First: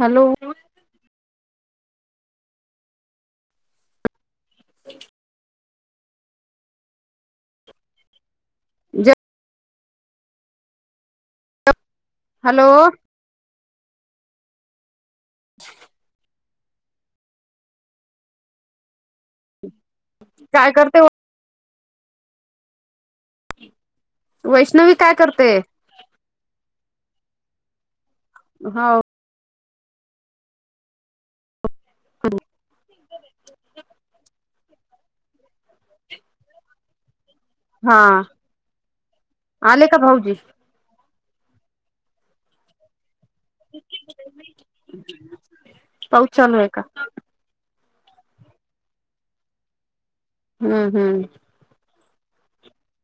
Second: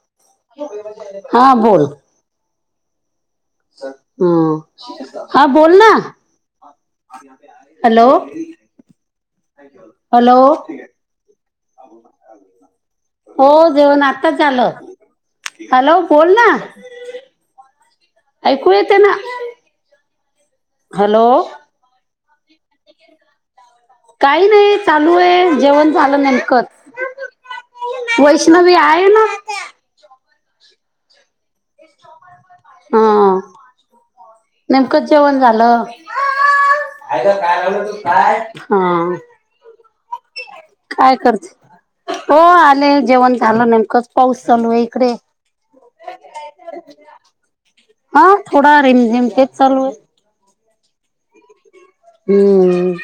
Hello हा बोल हम हा बोल ना हॅलो जा हॅलो हॅलो देऊन आता झालं हॅलो बोल ना ऐकू येते ना काय करते हॅलो काही नाही वैष्णवी काय चालू करते आहे जेवण झालं नेमकत वैष्णवी हो आय ना हा नेमकं जेवण झालं. य का काय लाल तू काय भाऊज काय करते हो आले जेवण लं नेमकच पाऊस चालू आहे इकडे पाऊस चालू आहे का हा थोडा रिमझेम तेच चालू आहे हम्म हम्म हम्म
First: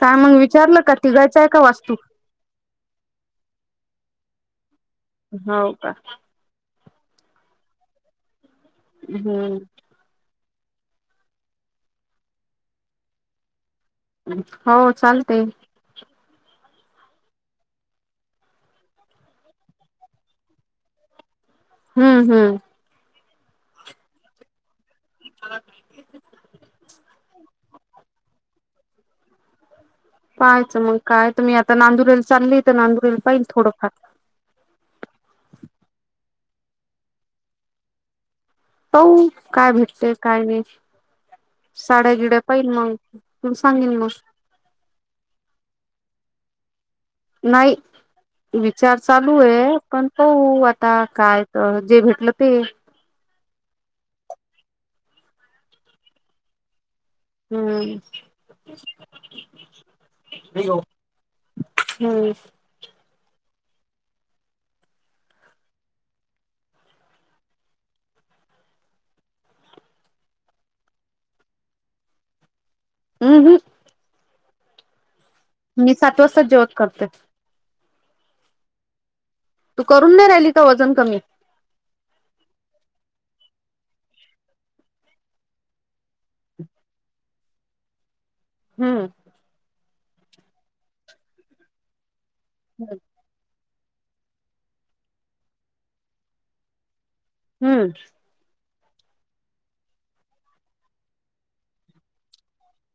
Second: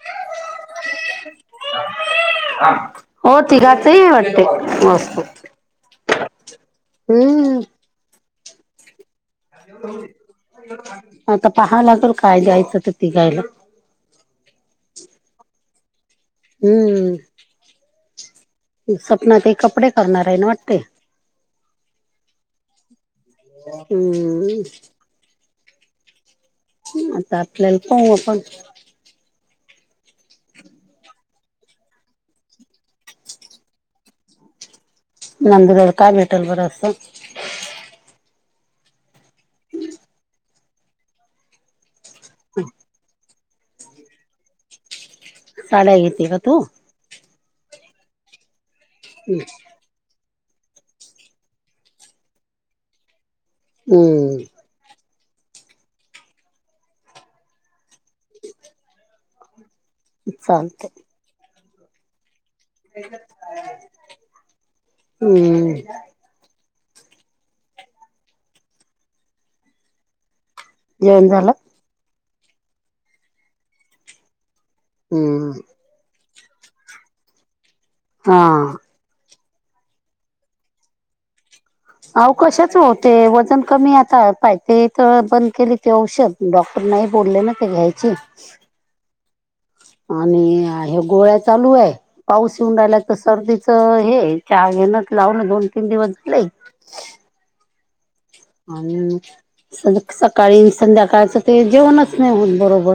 काय मग विचारलं का तिघायचंय का वास्तू हो तिघाच वाटते मस्त हो का हम्म हम्म आता पाहावं लागेल काय दयचं तर तिघायला हो चालते हम्म सपना ते कपडे करणार आहे ना वाटते हम्- हम्. [unintelligible] हम. [inaudible] आता आपल्याला, पाहू आपण. पाहायचं मग, काय तर मी आता नांदुरेल चालली तर, नांदुरेल पाहिल थोडंफार. नांदुरला काय भेटेल बरं? अस. पाहू, काय भेटतेय, काय नाही? साड्या - गिड्या पाहिल मग. त [unintelligible] सांगेन मग. साड्या घेती का तू? नाही. विचार चालूय, पण. पाहू, आता काय जे, भेटलं ते. हम्म. हम्म. [unintelligible] चालतंय. [unintelligible] हम्म. [unintelligible] हम्. [unintelligible] जेवण झालं. [unintelligible] हम्म मी सात वाजता जेवत करते. हा. तू करून नाही राहिली का? वजन कमी. आव कशाच होतय, वजन कमी आता. पाहि तेेथ बंद केली ते औषध. डॉक्टर नाही बोलले ना, ते घ्यायची. हम्म. आणि हे गोळ्या चालूय. पाऊस येऊन राह्यला तर, सर्दी हे चहा घेन लावून दोन- तीन दिवस झालय. हम्म. अन सन सकाळी न संध्याकाळच ते जेवणच नाही होत, बरोबर.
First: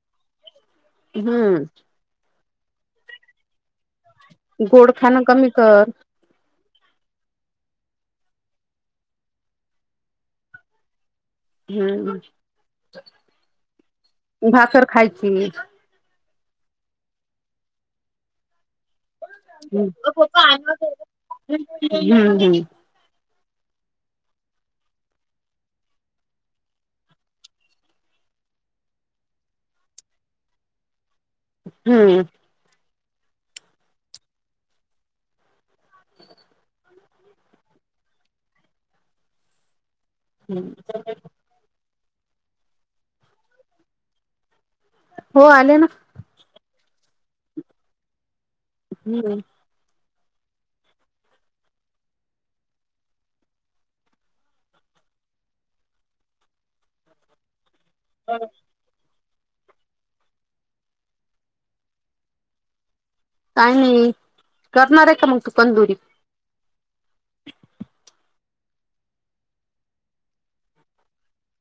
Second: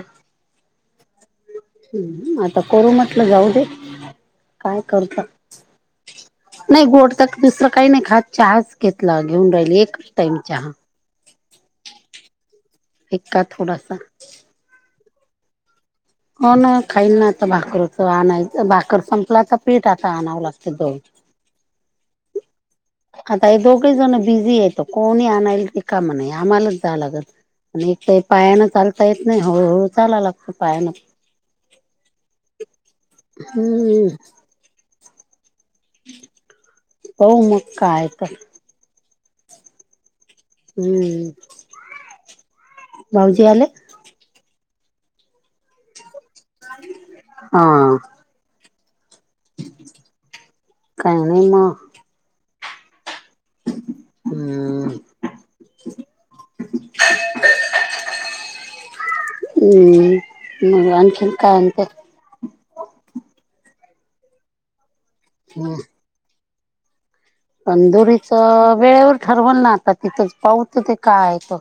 हम्म. हम्म आता करू म्हटलं, जाऊ दे. काय गोड करता. खाणं कमी कर. नाही गोड तर दुसरं काही नाही खात. चहाच घेतला घेऊन राहिली, एकच टाईम चहा. हम्. फिका थोडासा. हम्. हो ना. खाईल ना आता भाकरच आणायचं भाकर पण आपलाचा हम्म पीठ, आता आणावं लागत दळून. हम्म आता हे दोघ जण बिझी येतो. कोणी आणायला रीकाम नाही. आम्हालाच जा लागल. आणि एक त पायानं चालता येत नाही. हळूहळू चाला लागत. पायानं हम्म. हम् [unintelligible] होऊ, मग काय तर? हम्म [unintelligible] [inaudible] भाऊजी आलेत? हो आले ना. [inaudible] हा. हम्म. काय नाही म. [inaudible] हम्. [inaudible] [unintelligible] हम्म मख कायंत आणि करणार आहे का मग तू हम्म तंदुरी तंदुरीच वेळेवर ठरवल ना आता तिथंच पाऊत ते कायय त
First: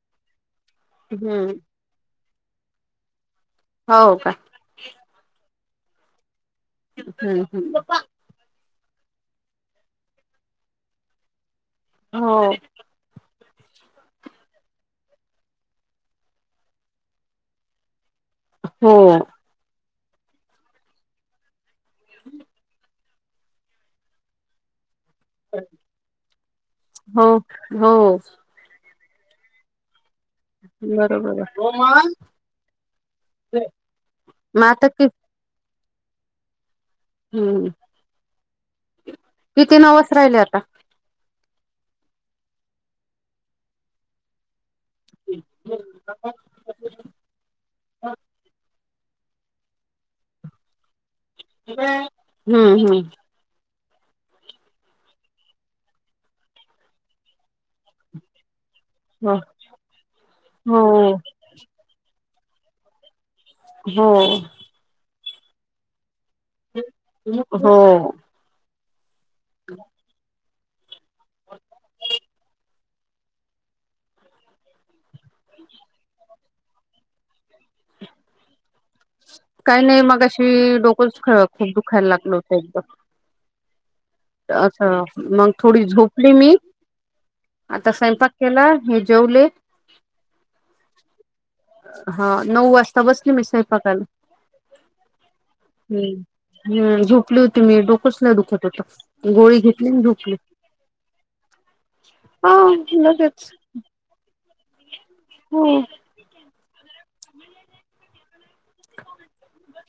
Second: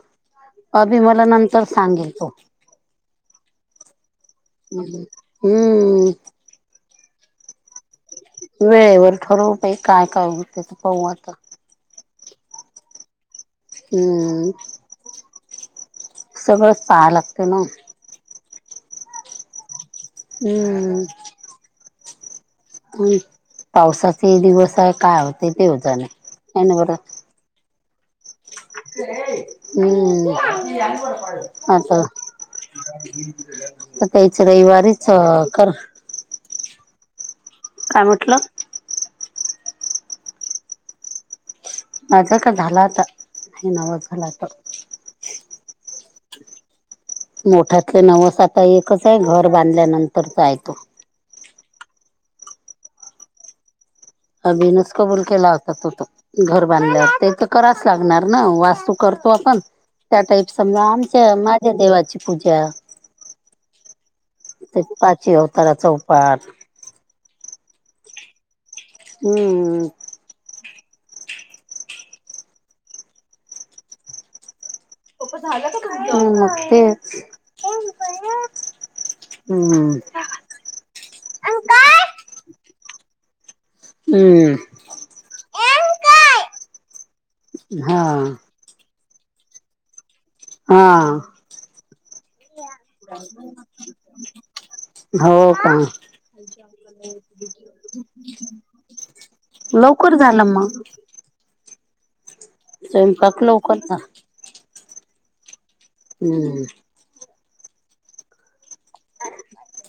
अभी मला हम्म नंतर सांगेल तो हो का हम्म हम्म हम्म वेळेवर ठरवू पा काय करू ते तू पाहू आता हो हम्म सगळंच पाहावं लागतं ना हम हम्म हम् पावसाचे दिवस आहे काय होते तेवज नाही बर हो हो हम्म बरोबर आहे हताो आ तेच मग आता कि रविवारीच कर काय म्हटलं कीतीन आवाज राहिले आता माझा का झाला आता हे नाव झाला त मोठ्यातले नवस आता एकच आहे घर बांधल्यानंतरचाय तो हम्म हम्म अ बीनच कबूल केला होता तो घर बांधल्यावर ते तर कराच लागणार ना वास् तू करतो आपण त्या टाईप समज हो आमच्या माझ्या देवाची पूजा हो शि अवताराचां उ पाट हो हम्मम झागते काही नाही मग अशी डोकंच खळ खूप दुखायला लागल होतं एकदम हम्म असं मग थोडी झोपली मी आता हा स्वयंपाक केला हे जेवले हा हा नऊ वाजता बसली मी सायपाकाल हो का हम्म हम् झोपली होती मी डोकचं लय दुखत होत. गोळी घेतली आणि लवकर झोपले. झालं मग स्वयंपाक लवकर ता हो हम्म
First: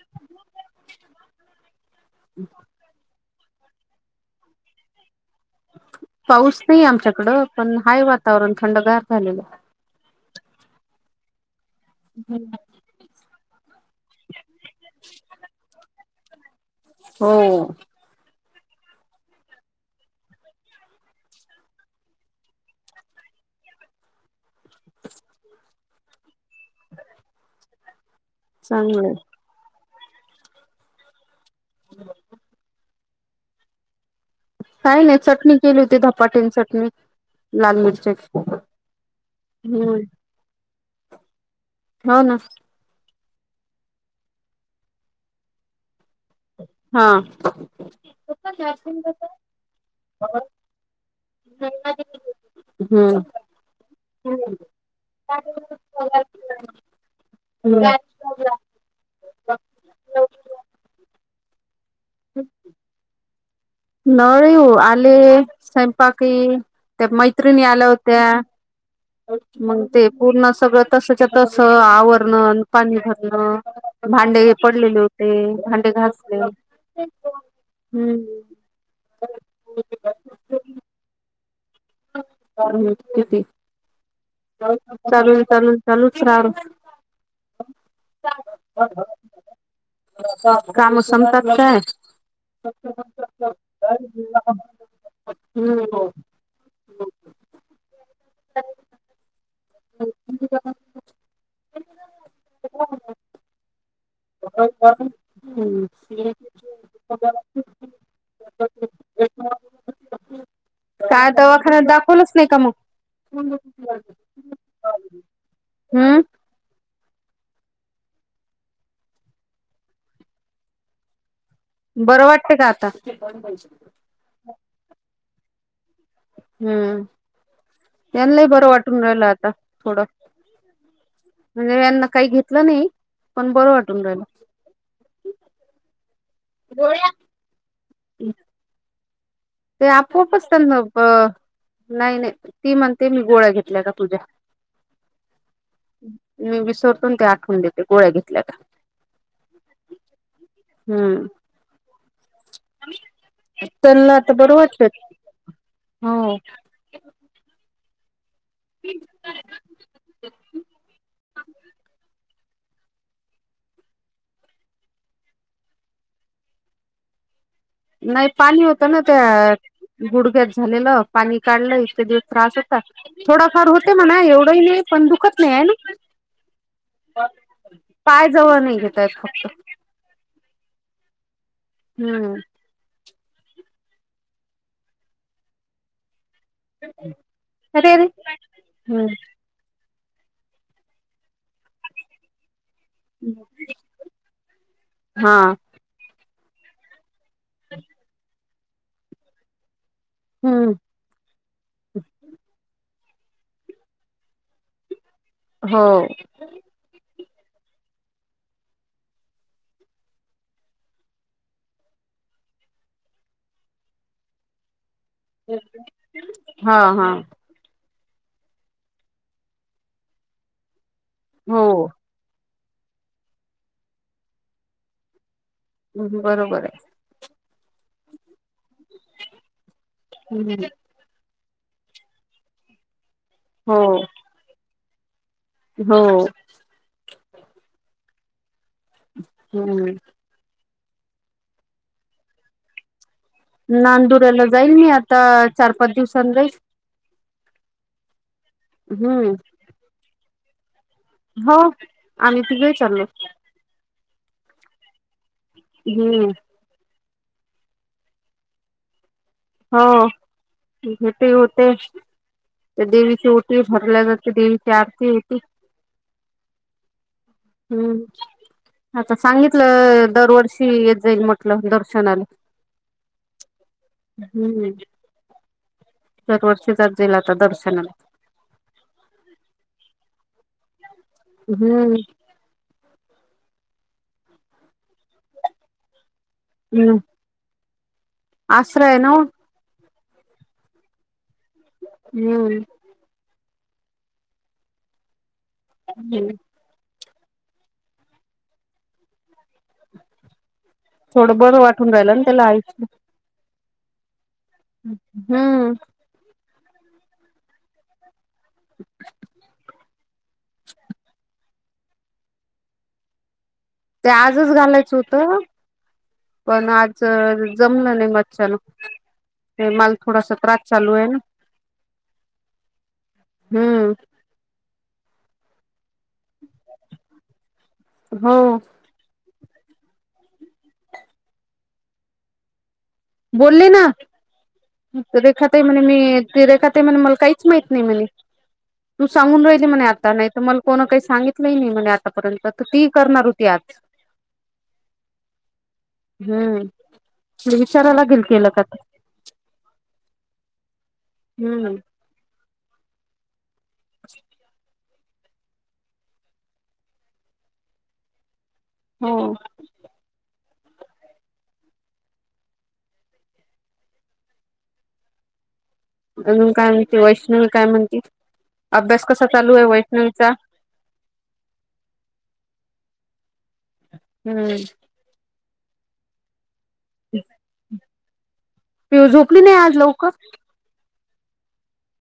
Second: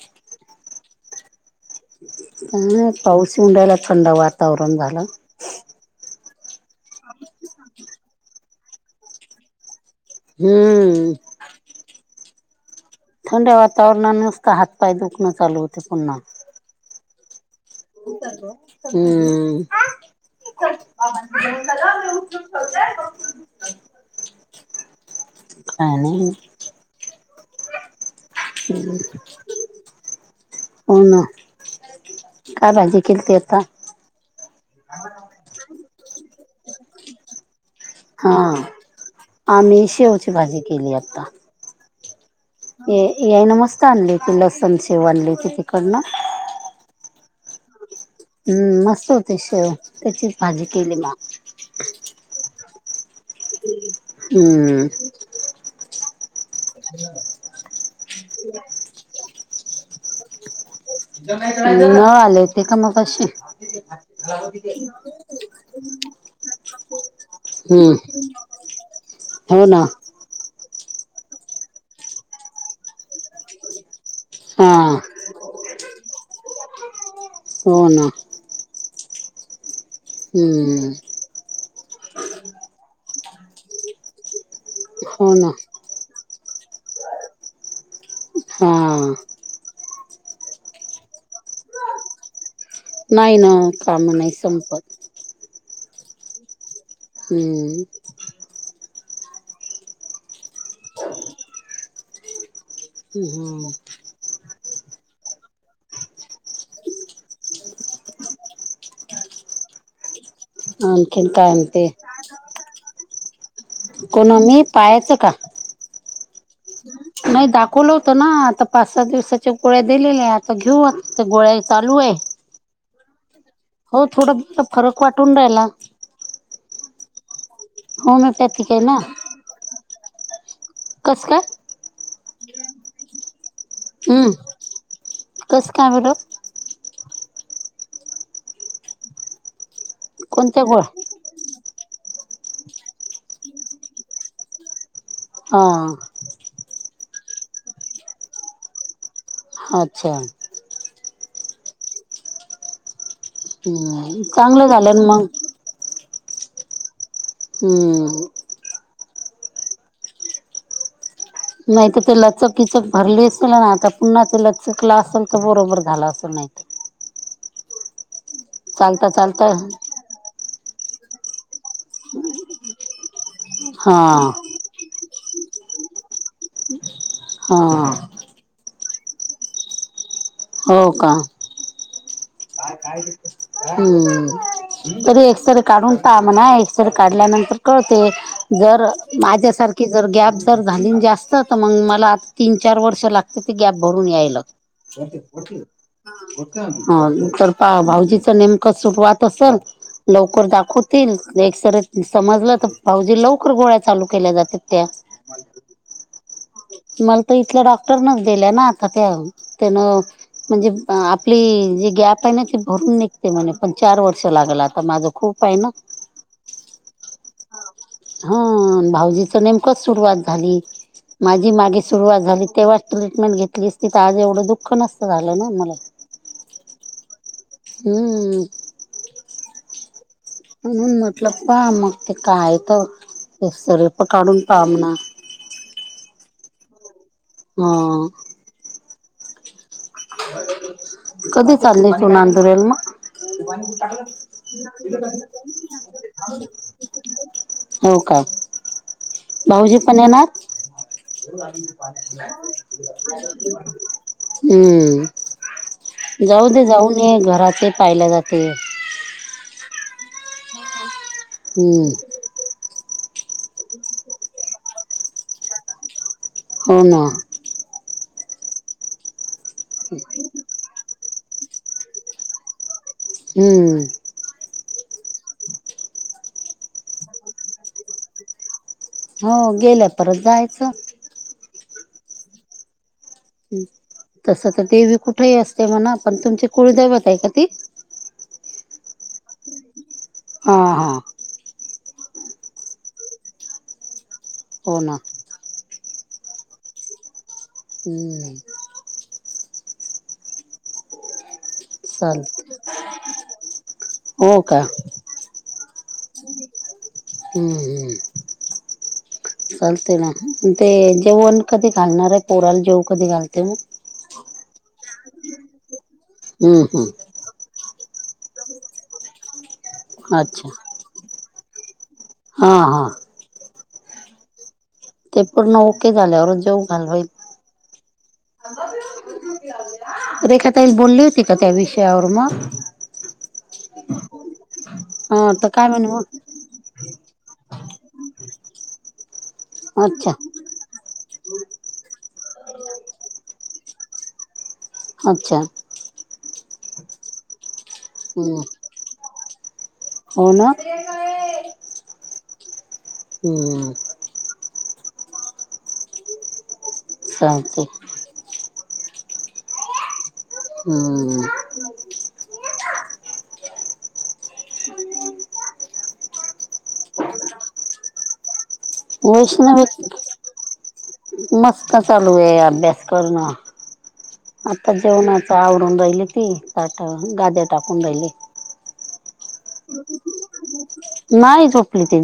[inaudible] काय नाय पाऊस उंडायला थंड वातावरण झालं. पाऊस नाही आमच्याकडं पण हाय वातावरण थंडगार झालेल. हम्म ब थंड वातावरणा नसत हात पाय दुखणं चालू होते पुन्हा हो हम्म ठी आहे उ ठवयघ ह नाही ह हो ना काय बाजी खेलतेता काय नाही चटणी केली होती धपाट्याने चटणी लाल हा मिरच्याची आम्ही हम्म शेवची भाजी केली आता. हो ना. ये यान मस्त आणले ती लसण शेव आणली ती तिकडना. हा हम्म मस्त होती शेव त्याचीच भाजी केली म. हम्म हूं [inaudible] नळ आले होते का मगाशी? नळ येऊ आले स्ंपाकी त्या मैत्रिणी आल्या हम्म होत्या हो ना मग ते पूर्ण सगळ तसच्या तस आवरण पाणी घालणं भांडे हे हा पडलेले होते भांडे घासले हो ना हम्म [inaudible] हम्म ती हो चलल ना चलूल चलू सारू हा का मोसम तर काय नाही ना काम नाही संपत होम् हो हम्म [unintelligible] होम बरो् आणखीन काय दवाखान्यात म्हणते? दाखवलच नाही का मग हम कोणा मी पायचं का हम्म नाही दाखवलं होत ना आता पाच सात दिवसाच्या गोळ्या दिलेल्या आता घेऊ गोळ्या चालू आहे. बरं वाटते का आता हो थोडं म फरक वाटून रायला हम्म यांनाही बरं होमिओपॅथिक आहे ना वाटून रालं आता थोडं कस काय म्हणजे यांना काही घेतलं नाही पण बरं वाटून राहिल हम्म कस काय बरं हम् ते आपोआप असत कोणत्या ना गोळ्या नाही नाही ती म्हणते मी गोळ्या घेतल्या का पूज्या हा मी विसरतून ते आठवून देते गोळ्या घेतल्या का अच्छा हम् चनला हम्म तर चांगलं बरोबरच झालं ना मग हो ह [unintelligible] नाहीत ते लचक विचक भरली असेल ना आता पुन्हा ते लचकला असेल तर बरोबर झाला अस नाही ह. नाही पाणी होत ना चालता त्या गुडघ्या च झालं पाणी काढलं इतके दिवस त्रास होताात थोडाफार होते म्हणा हा एवढं नाही पन धू कत नाही हा पाय जवळ नाही घेत. चपत. [unintelligible] हो का. हम्म तरी एक्सरे काढून टा मना एक्सरे काढल्यानंतर अरे अरे कळतं जर हम्म माझ्यासारख, की जर गॅप जर झाली जास्त तर मग मला तीन, चार वर्ष लागते ते गॅप भरून यायला. हा तर पा भाऊजीचं नेमकं सुपवात असेल, लवकर हम्म दाखवतील एकसर समजलं त, भाऊजी लवकर गोळ्या चालू केल्या जातात त्या. हो. मला तर इथल्या डॉक्टरनच दिल्या ना आता त्या त्यान म्हणजे आपली जी गॅप, काही ना की भरून निघते म्हणे पण चार वर्ष लागल आता माझं. खूप आहे ना हा हा. ह भाऊजीच नेमकं सुरुवात झाली माझी हो मागे सुरुवात झाली, तेव्हा ट्रीटमेंट घेतली अस त तर आज एवढं दुःख नसत झालं ना म, ह् बरोबर आहे. हम्म. आहे म्हणून म्हटलं पाहा मग ते काय तर हे हो सरेप काढून पा ना. हो. हा. हम्म. कधी चाली तू नांदुरेल म? [inaudible] नांदुराला जाईल मी आता चार पाच दिवसांनी जाईल हो का हम्म भाऊजी पण येणार? हो आम्ही तिघे चाललो हम्म. हम्म जाऊ दे जाऊन ये घराात पाहिला जाते. हो भेट हम्म होतेचतर देवी, छोटी भरलंग क देवीची आरती होती. हो ना हम्म आता सांगितलं दरवर्षी येत, जाईल म्हटलं दर्शनाला. हम्म. हम्म दरवर्षीचर्जेला आता दर्शनाला. हो गेल्या परत जायचं. हम्म. तस तर देवी कुठेही असते म्हणा पण तुमची कुळ दवत आहे का ती? आश्रय नाओ. आ हा. हम्म. हो ना. हम्म. हम्म. थोडं बरं वाटून राहिलं आणि त्याला चालत आच. हो का हम्म. हम्म हम्म. चालते ना ते जेवण कधी घालणार आहे पोराला जेव कधी घालते मग? जज घालायचं होत हम्म पण आज, हम्म जमलं नाही मच्छन ते माल थोडासा अच्छा त्रास चालू आहे ना हा हा हम्म ते पूर्ण ओके झाल्यावर जेव घालईल हो रेखा तईल बोलली होती का त्या विषयावर मग बोलली ना हा तर रेखाही काय म्हणे मी मग ती रेखा मला काही मा नाही म्ह तू सांगून राहि अच्छा आता नाही मलाही सांगितलं नाही म्हण आतापर्यंत तर ती करणार होती आज अच्छा हम्म म विचार लागेल हम्म केला काता हो ना हम्म हम् [inaudible] सते हो हम्म अजून काय म्हणते वैष्णवी काय म्हणते अभ्यास कसा वैष्ण चालू व आहे वैष्णवीचा मस्त चालू आहे अभ्यास करणं हम्म आता जेवणाच आवडून राहिले ती तट गाद्या टाकून राहिले पि झोपली नाही आज लवकर नाही झोपलीितेन